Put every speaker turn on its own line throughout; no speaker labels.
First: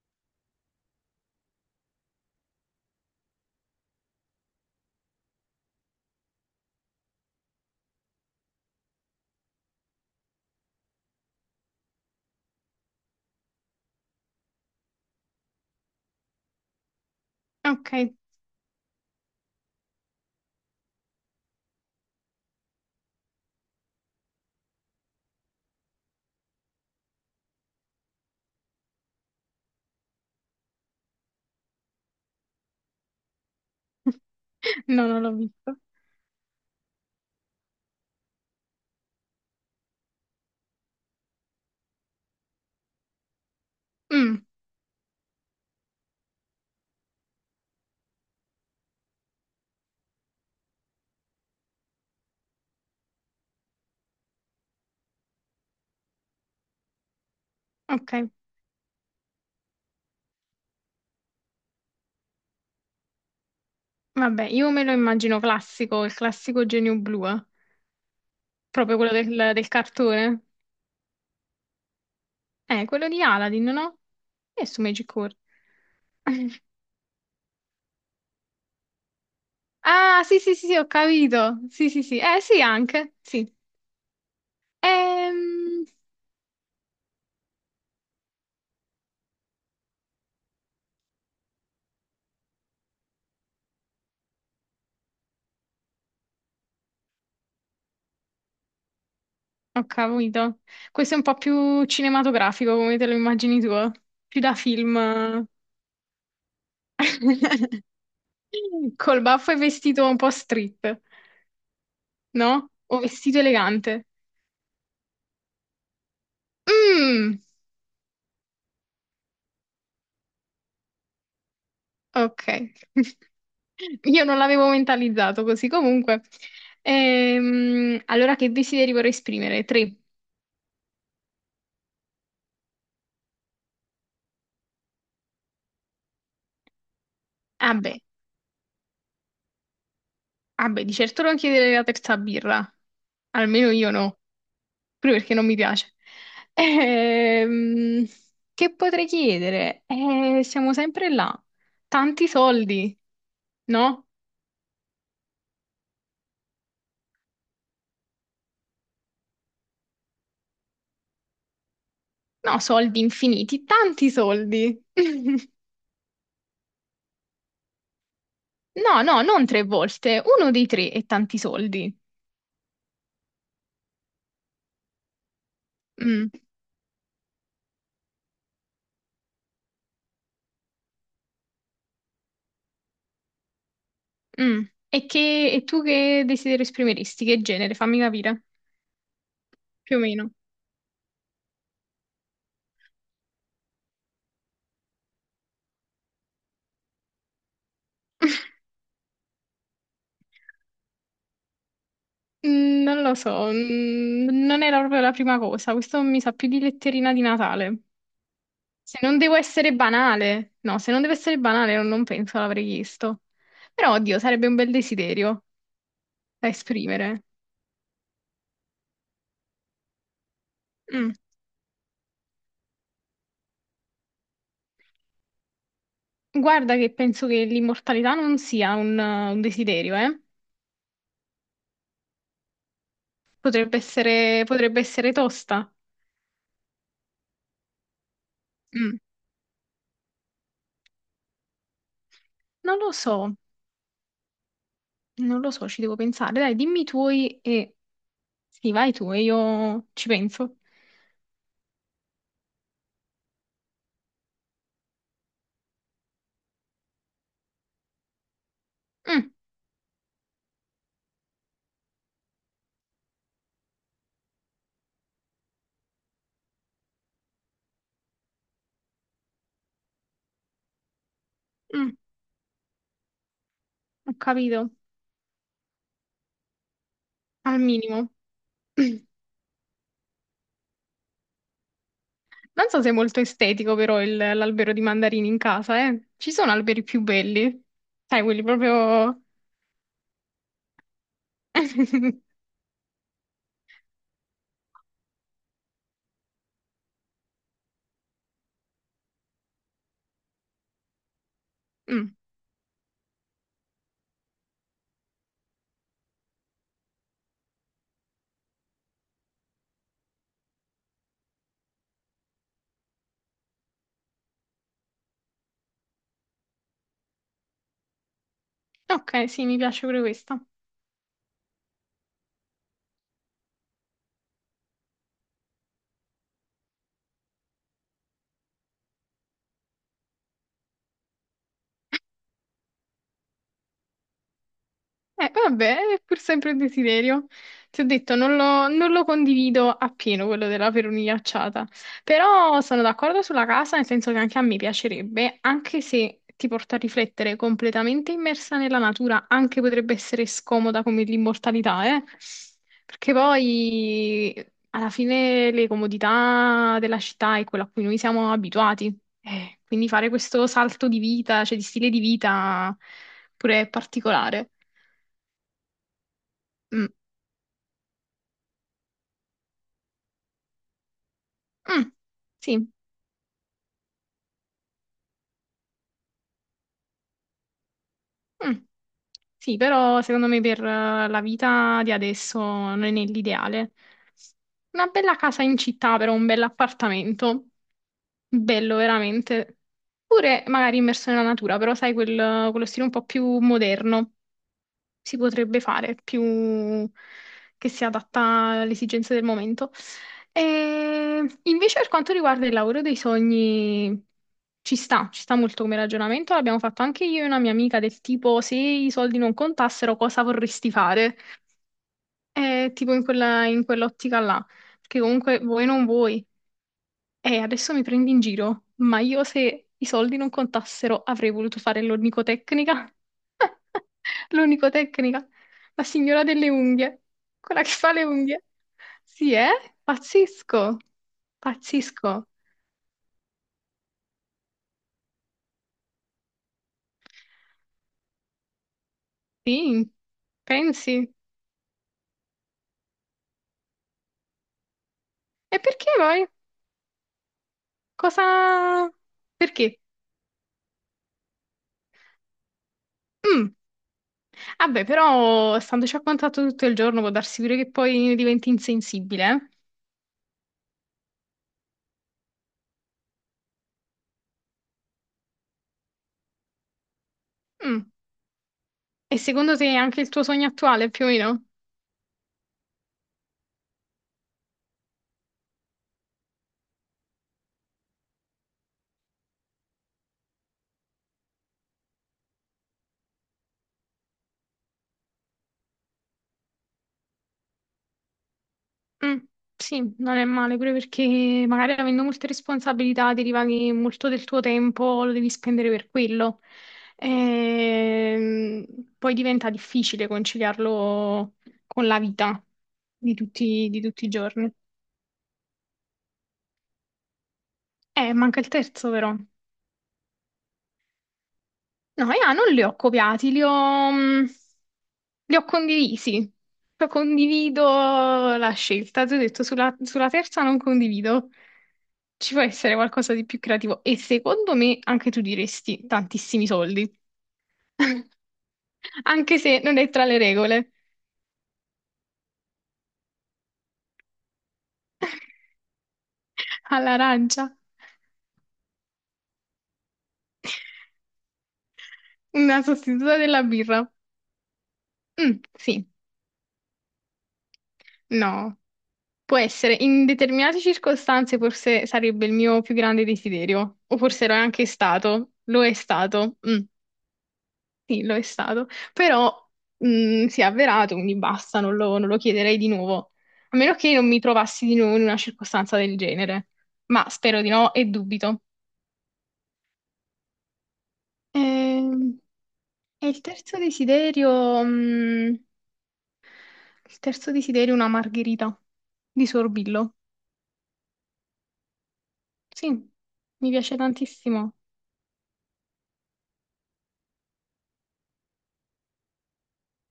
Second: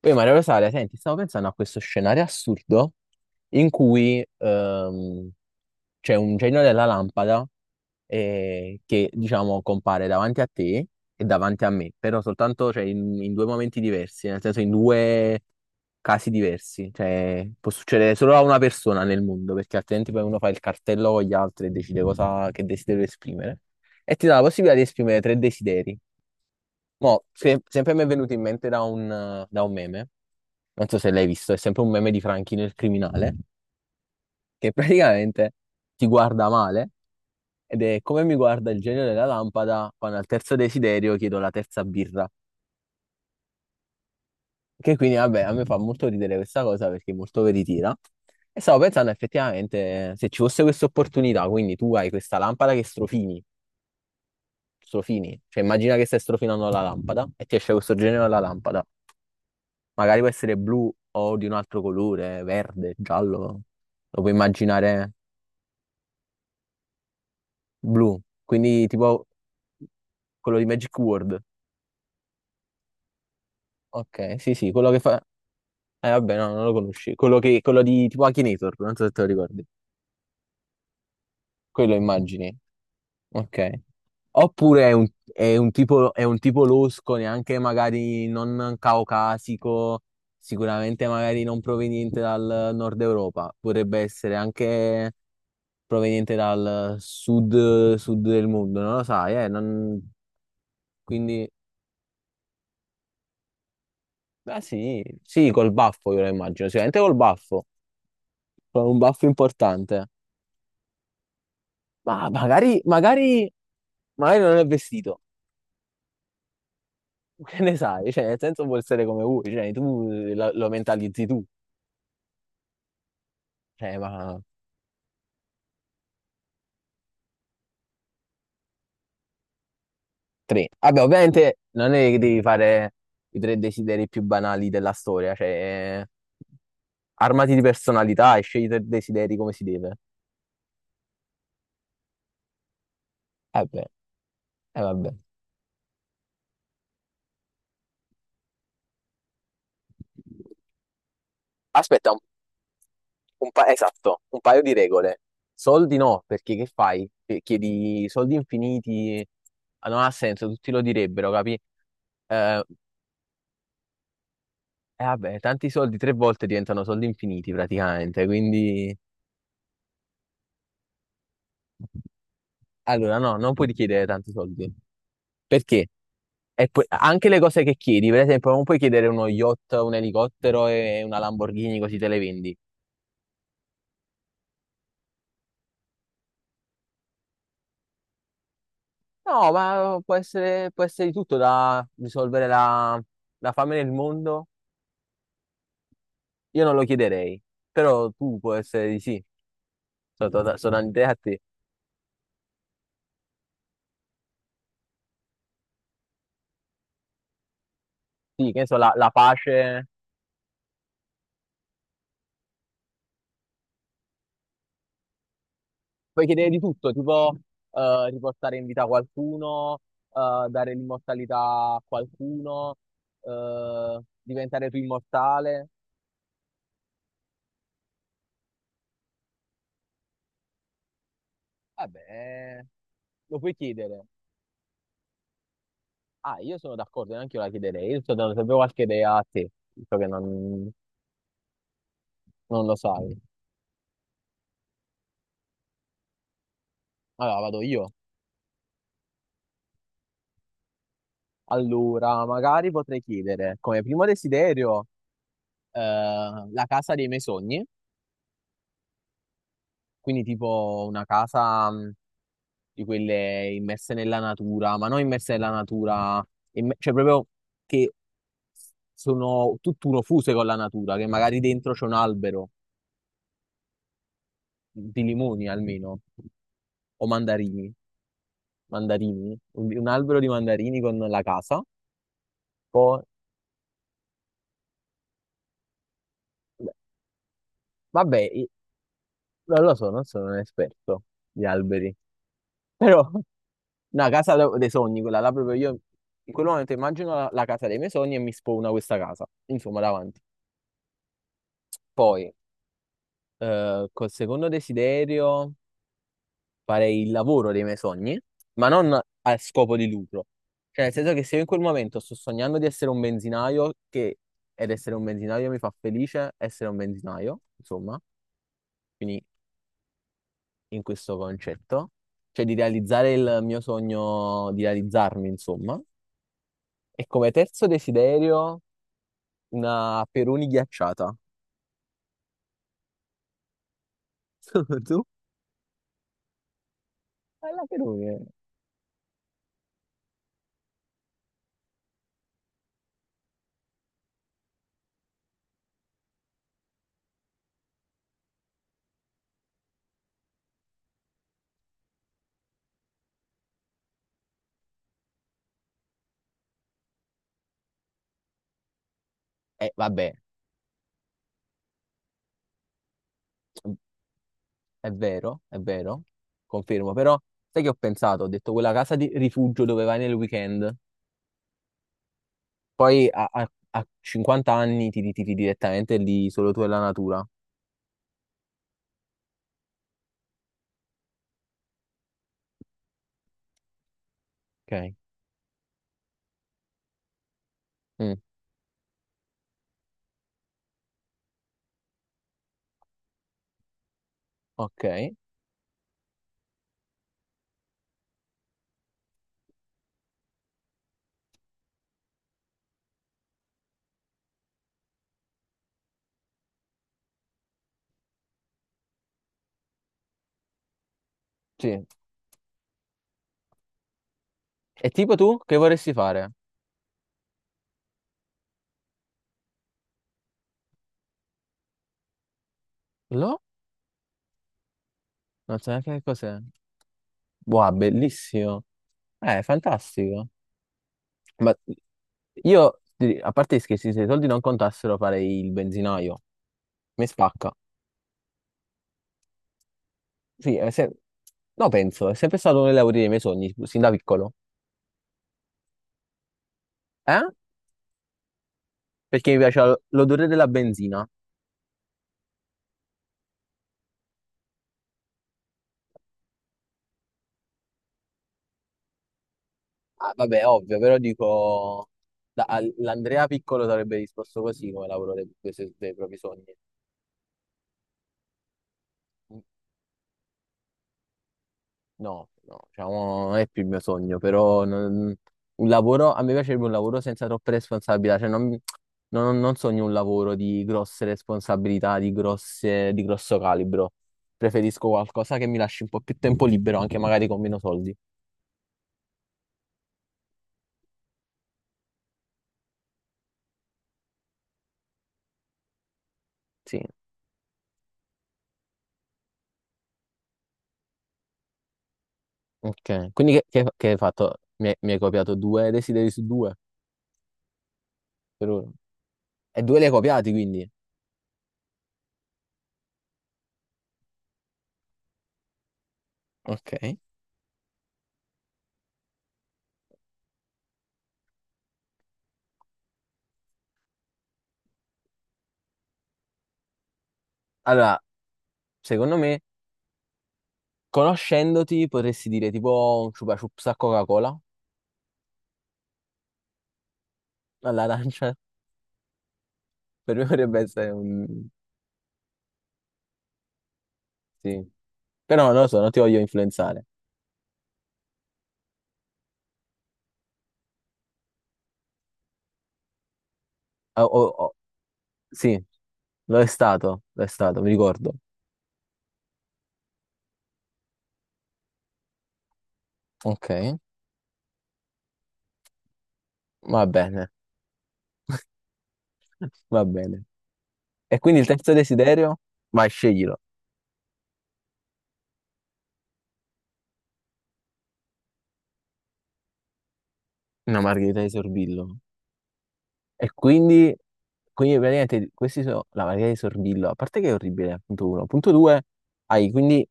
Poi Maria Rosaria, senti, stavo pensando a questo scenario assurdo in cui c'è un genio della lampada che, diciamo, compare davanti a te e davanti a me, però soltanto in due momenti diversi, nel senso in due casi diversi. Cioè, può succedere
Ok,
solo a una persona nel mondo, perché altrimenti poi uno fa il cartello con gli altri e decide cosa, che desiderio esprimere. E ti dà la possibilità di esprimere tre desideri. Mo, sempre mi è venuto in mente da un meme, non so se l'hai visto, è sempre un meme di Franchino il criminale, che
no, non l'ho
praticamente
visto.
ti guarda male ed è come mi guarda il genio della lampada quando al terzo desiderio chiedo la terza birra.
Mm,
Che quindi, vabbè, a me fa molto ridere questa cosa perché è molto veritiera. E stavo pensando effettivamente se ci fosse questa opportunità, quindi tu hai questa lampada che strofini, cioè immagina che stai strofinando la lampada e ti esce questo
ok,
genio della lampada, magari può essere blu o di un altro colore, verde, giallo, lo puoi
vabbè, io me lo
immaginare.
immagino classico, il classico genio blu, eh.
Blu, quindi
Proprio quello
tipo
del cartone.
quello di Magic World.
Quello di Aladdin, no?
Ok, sì,
Che è
sì,
su
quello che
Magic
fa...
World?
Vabbè, no, non lo conosci. Quello che... quello di tipo Akinator, non so se te lo ricordi.
Ah, sì, sì, sì, sì, ho capito. Sì,
Quello
sì, sì.
immagini.
Sì, anche, sì.
Ok. Oppure è un
Ehm,
tipo, è un tipo losco, neanche magari non caucasico, sicuramente magari non proveniente dal nord Europa, potrebbe essere anche proveniente dal sud, sud del mondo, non lo sai, eh?
Ho capito. Questo è un po'
Quindi...
più cinematografico, come te lo immagini tu, eh? Più da
Ah
film.
sì, sì, col baffo io lo immagino, sicuramente col baffo,
Eh.
con un
Col
baffo
baffo e vestito
importante.
un po' street,
Ma
no?
magari,
O vestito
magari,
elegante.
magari non è vestito,
Mm.
che ne sai? Cioè, nel senso può essere come vuoi, cioè, tu lo mentalizzi tu.
Ok.
Cioè,
Io
ma
non l'avevo mentalizzato così. Comunque, allora che desideri vorrei esprimere? Tre.
tre. Vabbè, ovviamente non è che devi fare i tre desideri più banali della storia, cioè, armati di
Ah beh,
personalità e scegli i tre desideri come si deve.
ah beh, di certo non chiedere la terza birra.
Eh
Almeno
beh,
io no,
eh vabbè.
proprio perché non mi piace. Ehm, che potrei chiedere? Siamo sempre là.
Aspetta,
Tanti soldi, no?
Esatto, un paio di regole. Soldi no, perché che fai? Chiedi soldi infiniti, ah, non ha senso, tutti lo direbbero, capi?
No,
Eh,
soldi infiniti, tanti soldi.
e vabbè, tanti soldi tre volte diventano soldi infiniti praticamente, quindi
No, no, non tre volte, uno dei tre e tanti soldi.
allora no, non puoi chiedere tanti soldi. Perché?
Mm.
Anche le cose che chiedi, per esempio, non puoi chiedere uno yacht, un elicottero e una Lamborghini così te le vendi.
Mm. E tu che desiderio esprimeresti? Che genere? Fammi capire,
No,
più
ma
o meno.
può essere di tutto, da risolvere la, la fame nel mondo. Io non lo chiederei, però tu può essere di sì, sono, sono un'idea a te.
Mm, non lo so, non era proprio la prima cosa. Questo mi sa più di letterina di Natale.
Sì, che ne so, la,
Se
la
non devo essere
pace,
banale, no, se non deve essere banale, non penso l'avrei chiesto. Però, oddio, sarebbe un bel desiderio
puoi
da
chiedere di tutto,
esprimere.
tipo riportare in vita qualcuno, dare
Mm.
l'immortalità a qualcuno, diventare tu immortale.
Guarda che penso che l'immortalità non sia un desiderio, eh?
Vabbè, lo puoi chiedere.
Potrebbe essere tosta.
Ah, io sono d'accordo, neanche io la chiederei, io sto dando sempre qualche
Mm.
idea a te, visto che non, non lo
Non lo
sai.
so. Non lo so, ci devo pensare. Dai, dimmi i tuoi
Allora, vado
e.
io.
Sì, vai tu e io ci penso.
Allora, magari potrei chiedere come primo desiderio, la casa dei miei sogni,
Mm,
quindi tipo una casa di quelle immerse nella natura, ma non immerse nella natura, cioè proprio che sono tutt'uno, fuse con la natura, che magari dentro c'è un
mm,
albero
ho capito,
di limoni almeno, o
al
mandarini,
minimo.
mandarini, un albero di mandarini con la casa.
Non so se è
Poi,
molto estetico però l'albero di mandarini in casa, eh. Ci sono
beh,
alberi più belli.
vabbè,
Sai, quelli proprio.
non lo so, non sono un esperto di alberi, però una dei sogni, quella là proprio, io in quel momento immagino la, la casa dei miei sogni e mi spawna questa casa, insomma, davanti.
Mm,
Poi, col secondo desiderio, farei il lavoro dei miei sogni, ma non a scopo di lucro. Cioè, nel senso che se io in quel momento sto sognando di essere un benzinaio, che ed essere un benzinaio mi fa felice, essere un benzinaio, insomma, quindi
ok, sì, mi piace pure questa.
in questo concetto, cioè di realizzare il mio sogno, di realizzarmi, insomma. E come terzo desiderio... Una Peroni ghiacciata. Tu?
Vabbè, è pur sempre un desiderio.
La
Ti ho
Peroni.
detto, non lo condivido appieno quello della perunia acciata, però sono d'accordo sulla casa, nel senso che anche a me piacerebbe, anche se ti porta a riflettere completamente immersa nella natura, anche potrebbe essere scomoda come l'immortalità, eh? Perché poi alla fine le comodità della città è quello a cui noi siamo abituati.
Eh,
Quindi fare
vabbè,
questo salto di vita, cioè di stile di vita, pure è particolare.
è vero,
Mm,
confermo, però sai che ho pensato? Ho detto quella casa di rifugio dove vai nel weekend,
mm, sì,
poi a 50 anni ti ritiri direttamente lì, solo tu e la natura.
mm. Sì, però secondo me per la vita di adesso non è l'ideale. Una
Ok.
bella casa in città, però un bell'appartamento,
Mm,
bello veramente. Pure magari immerso nella natura, però sai, quello stile un po' più moderno
ok,
si potrebbe fare, più che si adatta alle esigenze del momento. E invece per quanto riguarda il lavoro dei sogni, ci sta molto come ragionamento, l'abbiamo fatto anche io e una mia amica del tipo se i soldi non contassero cosa vorresti fare?
sì.
Tipo in quell'ottica là,
E
perché
tipo tu,
comunque
che
vuoi non
vorresti
vuoi.
fare?
Adesso mi prendi in giro, ma io se i soldi non contassero avrei voluto fare l'onicotecnica.
Lo?
L'onicotecnica,
Non so
la
neanche che
signora
cos'è.
delle unghie, quella
Wow,
che fa le unghie.
bellissimo.
Sì, eh?
Fantastico.
Pazzesco,
Ma
pazzesco.
io, a parte gli scherzi, se i soldi non contassero farei il benzinaio. Mi spacca.
Sì,
Sì, è se-
pensi?
no, penso, è sempre stato uno dei lavori dei miei sogni, sin da piccolo.
E perché poi?
Eh?
Cosa.
Perché mi piaceva
Perché?
l'odore della benzina.
Mm. Vabbè, però standoci a contatto tutto il giorno può darsi pure che poi diventi insensibile.
Ah, vabbè, ovvio, però dico... L'Andrea piccolo sarebbe risposto così come lavoro dei propri sogni.
Eh? Mm. E secondo te anche il tuo sogno attuale, più o meno?
No, no, diciamo, non è più il mio sogno, però non- un lavoro, a me piacerebbe un lavoro senza troppe responsabilità, cioè non, non sogno un lavoro di grosse responsabilità, di grosso calibro. Preferisco qualcosa che mi lasci un po' più tempo libero, anche magari con meno soldi.
Mm, sì, non è male, pure perché magari avendo molte responsabilità deriva che molto del tuo tempo lo devi spendere per quello.
Sì,
Ehm, poi diventa difficile conciliarlo con la vita
ok.
di
Quindi
tutti, di
che hai
tutti i
fatto?
giorni.
Hai, mi hai copiato due desideri su due,
Manca il
per ora.
terzo però.
E due li hai copiati, quindi.
No, io non li ho copiati, li ho condivisi. Cioè,
Ok.
condivido la scelta, ti ho detto, sulla terza non condivido. Ci può essere qualcosa di più creativo e secondo me anche tu diresti tantissimi soldi,
Allora, secondo
anche
me,
se non è tra le regole.
conoscendoti, potresti dire tipo un chupa chups a Coca-Cola,
All'arancia,
all'arancia. Per me potrebbe essere un...
una sostituta della birra.
Sì.
Mm,
Però non lo so,
sì,
non ti voglio influenzare.
no, può essere. In determinate circostanze forse sarebbe il mio più grande desiderio, o
Ah, oh,
forse lo è
oh,
anche stato,
sì,
lo è stato. Mm.
lo è stato, mi
Sì,
ricordo.
lo è stato, però si è avverato, quindi basta, non lo chiederei di nuovo,
Ok,
a meno che non mi trovassi di nuovo in una circostanza del genere,
va
ma
bene,
spero di no e dubito.
va bene. E quindi il terzo
Ehm,
desiderio? Vai,
E, il
sceglilo.
terzo desiderio, mh, il terzo desiderio è una margherita di Sorbillo.
Una margherita di Sorbillo.
Sì,
E
mi piace
quindi,
tantissimo.
quindi praticamente questi sono la margherita di Sorbillo. A parte che è orribile, punto uno. Punto due, hai quindi,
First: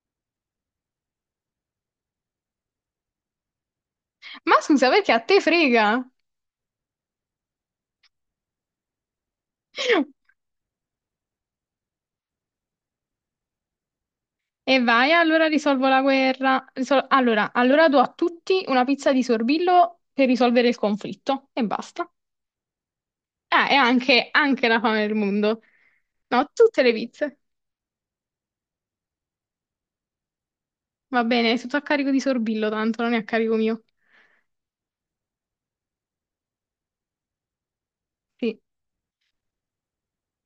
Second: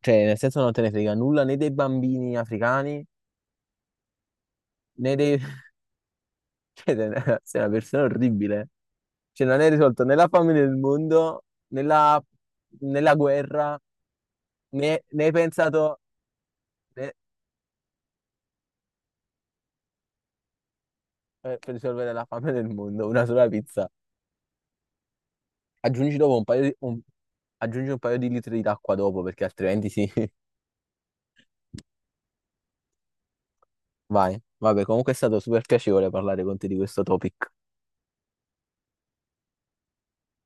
cioè nel senso non te ne frega nulla né dei bambini africani,
Ma scusa, perché
né
a
dei...
te frega?
Cioè, sei una persona orribile. Cioè, non è risolto né la fame nel mondo, né la, né la guerra,
E
né,
vai,
né hai
allora risolvo
pensato
la guerra. Risol-
né-
allora, allora do a tutti una pizza di sorbillo per risolvere il conflitto e
per
basta.
risolvere la fame nel mondo, una sola
Ah, e
pizza.
anche la fame del mondo.
Aggiungi dopo un
No,
paio di,
tutte le pizze.
aggiungi un paio di litri d'acqua dopo, perché altrimenti sì.
Va bene, è tutto a carico di sorbillo, tanto non è a carico mio.
Vai. Vabbè, comunque è stato super piacevole parlare con te di questo topic.
Sì.